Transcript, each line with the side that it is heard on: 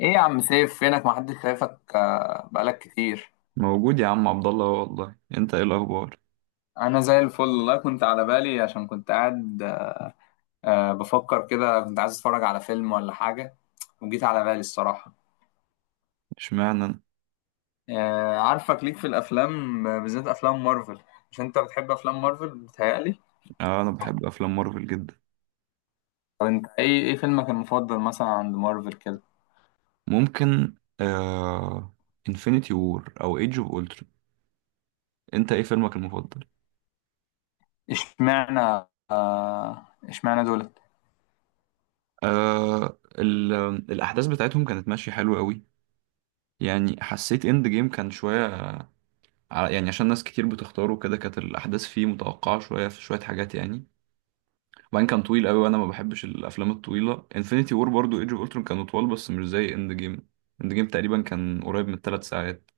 left: ايه يا عم سيف؟ فينك؟ محدش شايفك بقالك كتير.
right: موجود يا عم عبد الله أهو. والله انت ايه الاخبار؟
left: انا زي الفل والله، كنت على بالي عشان كنت قاعد بفكر كده، كنت عايز اتفرج على فيلم ولا حاجة، وجيت على بالي الصراحة.
right: اشمعنى انا؟
left: عارفك ليك في الافلام، بالذات افلام مارفل. مش انت بتحب افلام مارفل بتهيألي؟
right: آه، انا بحب افلام مارفل جدا.
left: طب انت ايه فيلمك المفضل مثلا عند مارفل كده؟
right: ممكن. انفينيتي وور او ايدج اوف اولترون. انت ايه فيلمك المفضل؟
left: اشمعنى؟ اشمعنى دول؟
right: آه ال... الاحداث بتاعتهم كانت ماشيه حلوه قوي. يعني حسيت اند جيم كان شويه. يعني عشان ناس كتير بتختاره كده كانت الاحداث فيه متوقعه شويه، في شويه حاجات يعني. وبعدين كان طويل قوي وانا ما بحبش الافلام الطويله. انفينيتي وور برضو ايدج اوف اولترون كانوا طوال بس مش زي اند جيم. اند جيم تقريبا كان قريب من 3 ساعات.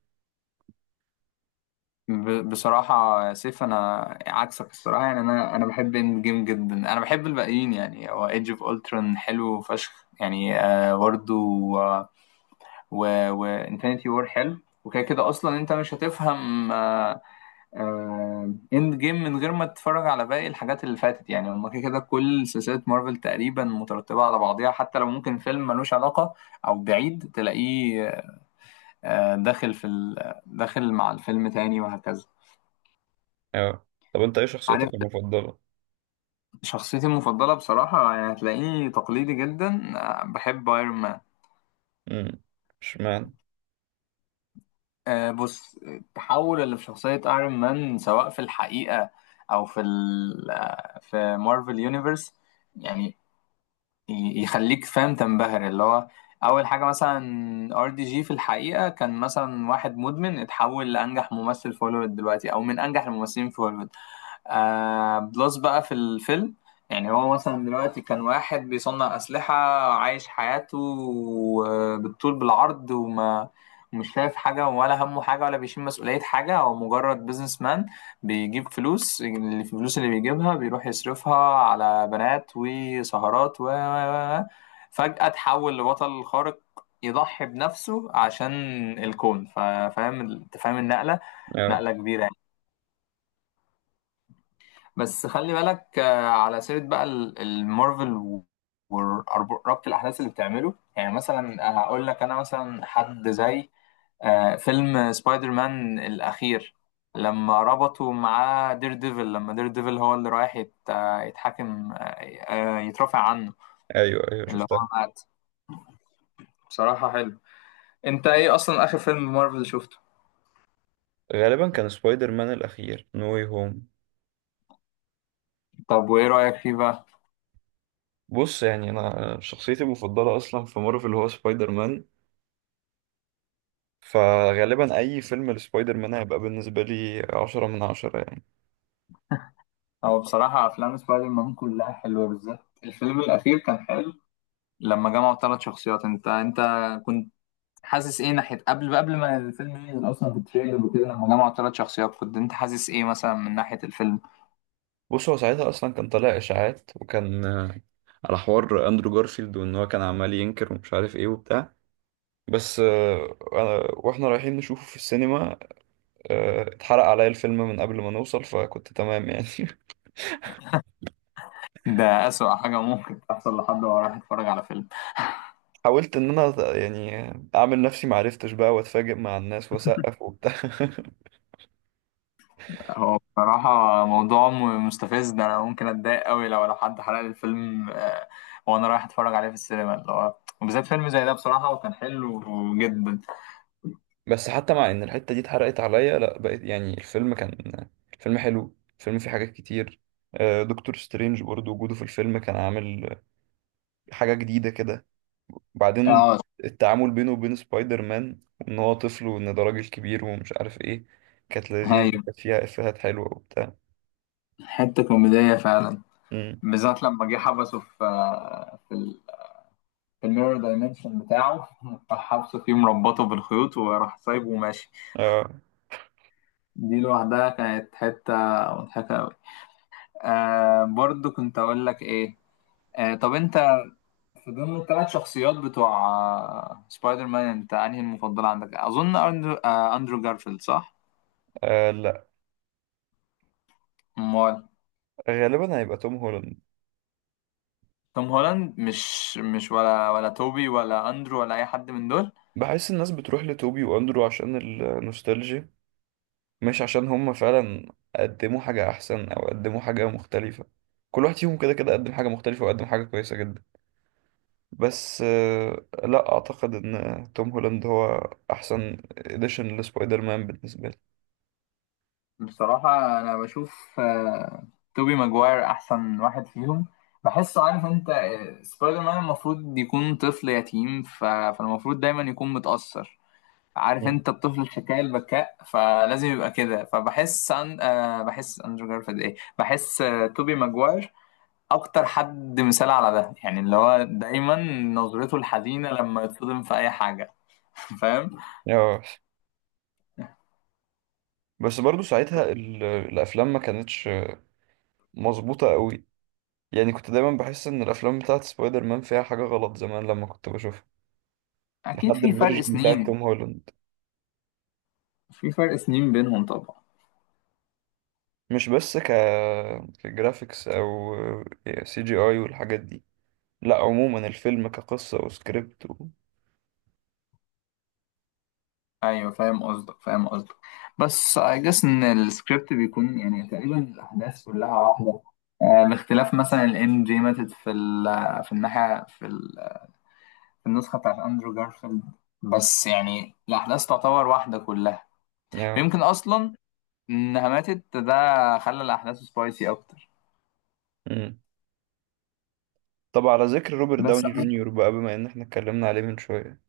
left: بصراحة يا سيف، أنا عكسك الصراحة، يعني أنا بحب إند جيم جدا، أنا بحب الباقيين يعني، هو إيدج أوف أولترون حلو فشخ يعني، برضه. وإنفينيتي وور حلو. وكده كده أصلا أنت مش هتفهم إند جيم من غير ما تتفرج على باقي الحاجات اللي فاتت، يعني هما كده كده كل سلسلة مارفل تقريبا مترتبة على بعضيها، حتى لو ممكن فيلم ملوش علاقة أو بعيد تلاقيه داخل داخل مع الفيلم تاني وهكذا.
right: اه. طب انت ايه شخصيتك
left: عارف،
right: المفضلة؟
left: شخصيتي المفضلة بصراحة يعني هتلاقيني تقليدي جدا، بحب ايرون مان.
right: امم اشمعنى؟
left: بص، التحول اللي في شخصية ايرون مان سواء في الحقيقة أو في ال آه، في مارفل يونيفرس يعني، يخليك فاهم، تنبهر اللي هو اول حاجه مثلا RDJ في الحقيقه كان مثلا واحد مدمن اتحول لانجح ممثل في هوليوود دلوقتي، او من انجح الممثلين في هوليوود. بلس بقى في الفيلم، يعني هو مثلا دلوقتي كان واحد بيصنع اسلحه، عايش حياته بالطول بالعرض، وما مش شايف حاجه، ولا همه حاجه، ولا بيشيل مسؤوليه حاجه، هو مجرد بيزنس مان بيجيب فلوس، الفلوس اللي بيجيبها بيروح يصرفها على بنات وسهرات فجأة تحول لبطل خارق يضحي بنفسه عشان الكون. انت فاهم النقلة؟
right: اه.
left: نقلة كبيرة يعني. بس خلي بالك، على سيرة بقى المارفل وربط الأحداث اللي بتعمله، يعني مثلا هقول لك، أنا مثلا حد زي فيلم سبايدر مان الأخير، لما ربطوا معاه دير ديفل، لما دير ديفل هو اللي رايح يتحاكم يترافع عنه،
right: ايوه ايوه
left: اللي
right: شفتها.
left: هو مات. بصراحة حلو. انت ايه اصلا اخر فيلم مارفل شفته؟
right: غالبا كان سبايدر مان الاخير نو واي هوم.
left: طب وايه رأيك فيه بقى؟
right: بص يعني انا شخصيتي المفضلة اصلا في مارفل هو سبايدر مان. فغالبا اي فيلم لسبايدر مان هيبقى بالنسبة لي 10 من 10 يعني.
left: هو بصراحة افلام سبايدر مان كلها حلوة، بالذات الفيلم الأخير كان حلو، لما جمعوا ثلاث شخصيات. انت كنت حاسس ايه ناحية قبل ما الفيلم ينزل اصلا في التريلر وكده، لما جمعوا ثلاث شخصيات كنت انت حاسس ايه مثلا من ناحية الفيلم؟
right: بص هو ساعتها اصلا كان طالع اشاعات، وكان على حوار اندرو جارفيلد وان هو كان عمال ينكر ومش عارف ايه وبتاع. بس واحنا رايحين نشوفه في السينما، اتحرق عليا الفيلم من قبل ما نوصل فكنت تمام يعني.
left: ده أسوأ حاجة ممكن تحصل لحد وهو رايح يتفرج على فيلم.
right: حاولت ان انا يعني اعمل نفسي معرفتش بقى واتفاجئ مع الناس واسقف وبتاع.
left: هو بصراحة موضوع مستفز ده، أنا ممكن أتضايق أوي لو حد حرق لي الفيلم، وأنا رايح أتفرج عليه في السينما اللي هو، وبالذات فيلم زي ده بصراحة وكان حلو جدا.
right: بس حتى مع ان الحتة دي اتحرقت عليا لا بقيت يعني الفيلم كان. الفيلم حلو، الفيلم فيه حاجات كتير. دكتور سترينج برضه وجوده في الفيلم كان عامل حاجة جديدة كده. وبعدين
left: اه.
right: التعامل بينه وبين سبايدر مان وان هو طفل وان ده راجل كبير ومش عارف ايه كانت لذيذة،
left: ايوه،
right: كانت فيها افيهات حلوة وبتاع.
left: حتة كوميدية فعلا.
right: مم.
left: بالذات لما جه حبسه في آه، في ال- في الميرور دايمنشن بتاعه راح حبسه فيه مربطه بالخيوط وراح سايبه وماشي.
right: اه.
left: دي لوحدها كانت حتة مضحكة أوي. برضو كنت أقول لك إيه. طب انت في ضمن الثلاث شخصيات بتوع سبايدر مان، انت انهي المفضل عندك؟ اظن اندرو, آه، أندرو جارفيلد، صح؟
right: آه،
left: امال.
right: غالبا هيبقى توم هولاند.
left: توم هولاند؟ مش ولا توبي ولا اندرو ولا اي حد من دول؟
right: بحس الناس بتروح لتوبي واندرو عشان النوستالجيا، مش عشان هم فعلا قدموا حاجة أحسن أو قدموا حاجة مختلفة. كل واحد فيهم كده كده قدم حاجة مختلفة وقدم حاجة كويسة جدا. بس لا أعتقد إن توم هولاند هو أحسن إديشن لسبايدر مان بالنسبة لي.
left: بصراحة انا بشوف توبي ماجواير احسن واحد فيهم. بحسه، عارف انت، سبايدر مان المفروض يكون طفل يتيم، فالمفروض دايما يكون متأثر، عارف
right: مم.
left: انت، الطفل الحكاية البكاء، فلازم يبقى كده، فبحس أن... آه بحس اندرو جارفيلد ايه بحس توبي ماجواير اكتر حد مثال على ده، يعني اللي هو دايما نظرته الحزينة لما يتصدم في اي حاجة. فاهم؟
right: آه، بس برضو ساعتها الأفلام ما كانتش مظبوطة قوي. يعني كنت دايما بحس إن الأفلام بتاعت سبايدر مان فيها حاجة غلط زمان لما كنت بشوفها.
left: اكيد
right: لحد
left: في فرق
right: الفيرجن بتاعت
left: سنين.
right: توم هولاند.
left: في فرق سنين بينهم طبعا.
right: مش بس كجرافيكس او سي جي اي والحاجات دي. لا عموما الفيلم كقصة وسكريبت
left: ايوه، فاهم قصدك فاهم قصدك، بس I guess ان السكريبت بيكون، يعني تقريبا الاحداث كلها واحدة، باختلاف مثلا الام جي ماتت في الناحية، في النسخة بتاعت أندرو جارفيلد، بس يعني الأحداث تعتبر واحدة كلها،
right: يعني.
left: ويمكن أصلا إنها ماتت ده خلى الأحداث سبايسي أكتر.
right: مم. طب على ذكر روبرت
left: بس.
right: داوني جونيور بقى بما ان احنا اتكلمنا عليه من شوية،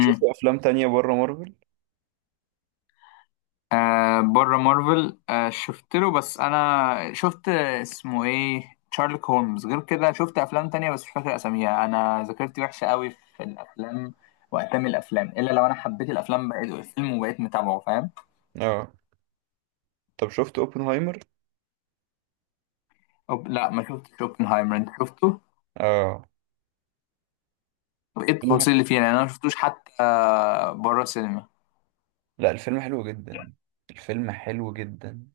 right: شفت افلام تانية بره مارفل؟
left: بره مارفل، شفت له، بس أنا شفت اسمه إيه شارلوك هولمز، غير كده شفت أفلام تانية بس مش فاكر أساميها، أنا ذاكرتي وحشة قوي في الأفلام وأسامي الأفلام، إلا لو أنا حبيت الأفلام بقيت الفيلم وبقيت متابعه، فاهم؟
right: اه. طب شفت اوبنهايمر؟
left: لا، ما شفتش اوبنهايمر. أنت شفته؟
right: اه.
left: طب ايه التفاصيل
right: فيلم-
left: اللي فيه، يعني انا ما شفتوش حتى، بره السينما.
right: لا الفيلم حلو جدا. الفيلم حلو جدا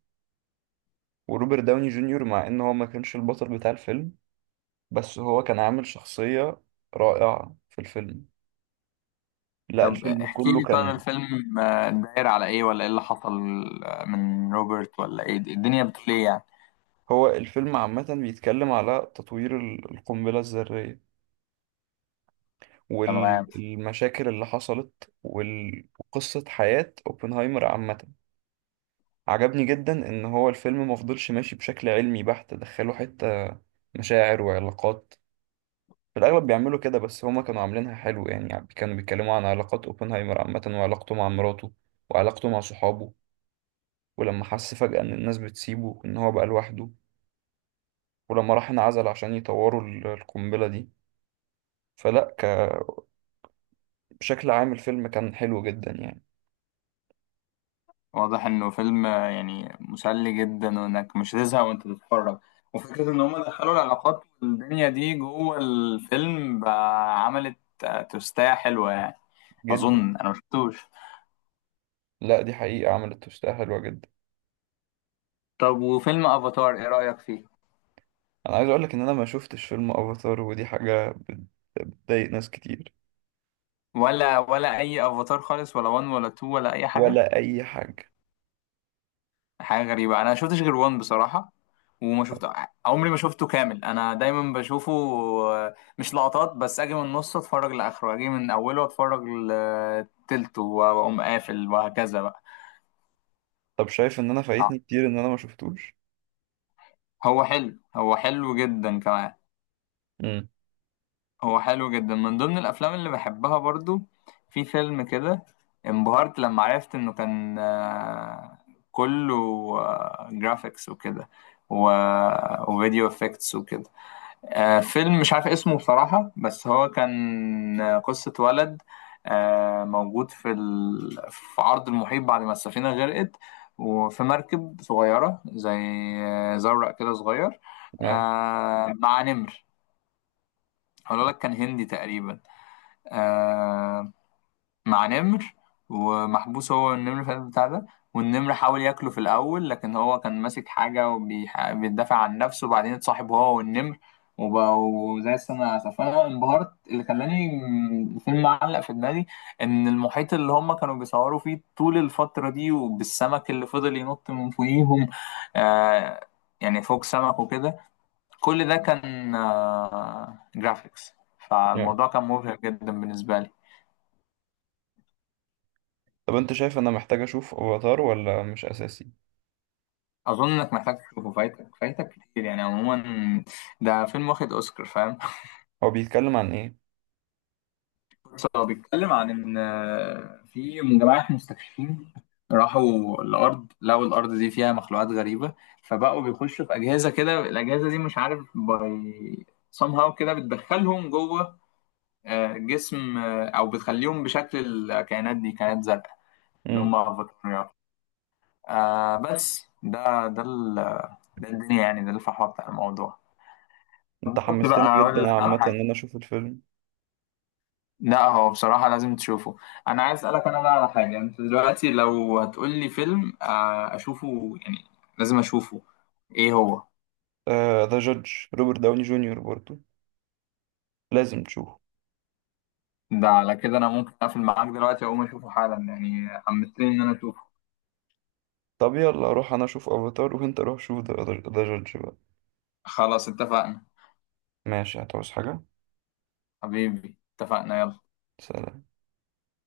right: وروبرت داوني جونيور مع ان هو ما كانش البطل بتاع الفيلم بس هو كان عامل شخصية رائعة في الفيلم. لا
left: طب
right: الفيلم
left: احكي
right: كله
left: لي، طيب
right: كان.
left: الفيلم داير على ايه، ولا ايه اللي حصل من روبرت، ولا ايه الدنيا بتقول ايه يعني؟
right: هو الفيلم عامة بيتكلم على تطوير القنبلة الذرية
left: تمام.
right: والمشاكل اللي حصلت وقصة حياة اوبنهايمر عامة. عجبني جدا ان هو الفيلم مفضلش ماشي بشكل علمي بحت، دخلوا حتة مشاعر وعلاقات. في الاغلب بيعملوا كده بس هما كانوا عاملينها حلو يعني. يعني كانوا بيتكلموا عن علاقات اوبنهايمر عامة، وعلاقته مع مراته وعلاقته مع صحابه ولما حس فجأة ان الناس بتسيبه ان هو بقى لوحده، ولما راح انعزل عشان يطوروا القنبلة دي. فلا، بشكل عام الفيلم كان حلو جدا يعني.
left: واضح انه فيلم يعني مسلي جدا، وانك مش هتزهق وانت بتتفرج، وفكرة ان هم دخلوا العلاقات والدنيا دي جوه الفيلم بقى عملت توستاية حلوة يعني.
right: جدا.
left: اظن انا مشفتوش.
right: لا دي حقيقة عملت توستة حلوة جدا.
left: طب وفيلم افاتار ايه رأيك فيه؟
right: انا عايز اقولك ان انا ما شفتش فيلم افاتار ودي حاجة بتضايق ناس كتير.
left: ولا اي افاتار خالص، ولا 1 ولا 2 ولا اي حاجة؟
right: ولا اي حاجة.
left: حاجة غريبة، أنا شفتش غير وان بصراحة، وما شفت عمري ما شفته كامل، أنا دايما بشوفه، مش لقطات بس، أجي من نصه أتفرج لآخره، أجي من أوله أتفرج لتلته وأقوم قافل وهكذا بقى.
right: طب شايف ان انا
left: آه،
right: فايتني كتير ان انا ما شفتوش؟
left: هو حلو، هو حلو جدا كمان،
right: امم
left: هو حلو جدا من ضمن الأفلام اللي بحبها برضو. في فيلم كده انبهرت لما عرفت إنه كان كله جرافيكس وكده و... وفيديو افكتس وكده. فيلم مش عارف اسمه بصراحة، بس هو كان قصة ولد موجود في عرض المحيط بعد ما السفينة غرقت، وفي مركب صغيرة، زي زورق كده صغير،
right: اه.
left: مع نمر. هقول لك، كان هندي تقريبا، آه، مع نمر، ومحبوس هو النمر في القلب بتاع ده، والنمر حاول ياكله في الاول لكن هو كان ماسك حاجه وبيدافع عن نفسه، وبعدين اتصاحب هو والنمر وبقوا زي السنة العسل. فأنا انبهرت، اللي خلاني الفيلم معلق في دماغي إن المحيط اللي هم كانوا بيصوروا فيه طول الفترة دي، وبالسمك اللي فضل ينط من فوقيهم، آه يعني فوق سمك وكده، كل ده كان جرافيكس.
right: yeah.
left: فالموضوع كان مبهر جدا بالنسبة لي.
right: طب انت شايف ان انا محتاج اشوف افاتار ولا مش اساسي؟
left: اظن انك محتاج تشوفه، فايتك فايتك كتير يعني عموما، ده فيلم واخد اوسكار، فاهم؟
right: هو بيتكلم عن ايه؟
left: بس هو بيتكلم عن ان في جماعه مستكشفين راحوا الارض، لقوا الارض دي فيها مخلوقات غريبه، فبقوا بيخشوا في اجهزه كده، الاجهزه دي مش عارف باي somehow كده بتدخلهم جوه جسم، او بتخليهم بشكل الكائنات دي، كائنات زرقاء اللي
right: امم
left: هم افاتاريات، بس ده الدنيا يعني، ده الفحوى بتاع الموضوع.
right: انت
left: كنت
right: حمستني
left: بقى اقول
right: جدا
left: لك على
right: عامة ان
left: حاجه.
right: انا اشوف الفيلم.
left: لا، هو بصراحه لازم تشوفه. انا عايز اسالك انا بقى على حاجه، انت دلوقتي لو هتقول لي فيلم اشوفه، يعني لازم اشوفه، ايه هو؟
right: ذا جادج روبرت داوني جونيور برضو. لازم تشوفه.
left: ده على كده انا ممكن اقفل معاك دلوقتي اقوم اشوفه حالا، يعني حمستني ان انا اشوفه.
right: طب يلا اروح انا اشوف افاتار وانت روح شوف ذا جادج بقى.
left: خلاص، اتفقنا.
right: ماشي هتعوز حاجة؟
left: حبيبي، اتفقنا، يلا.
right: سلام.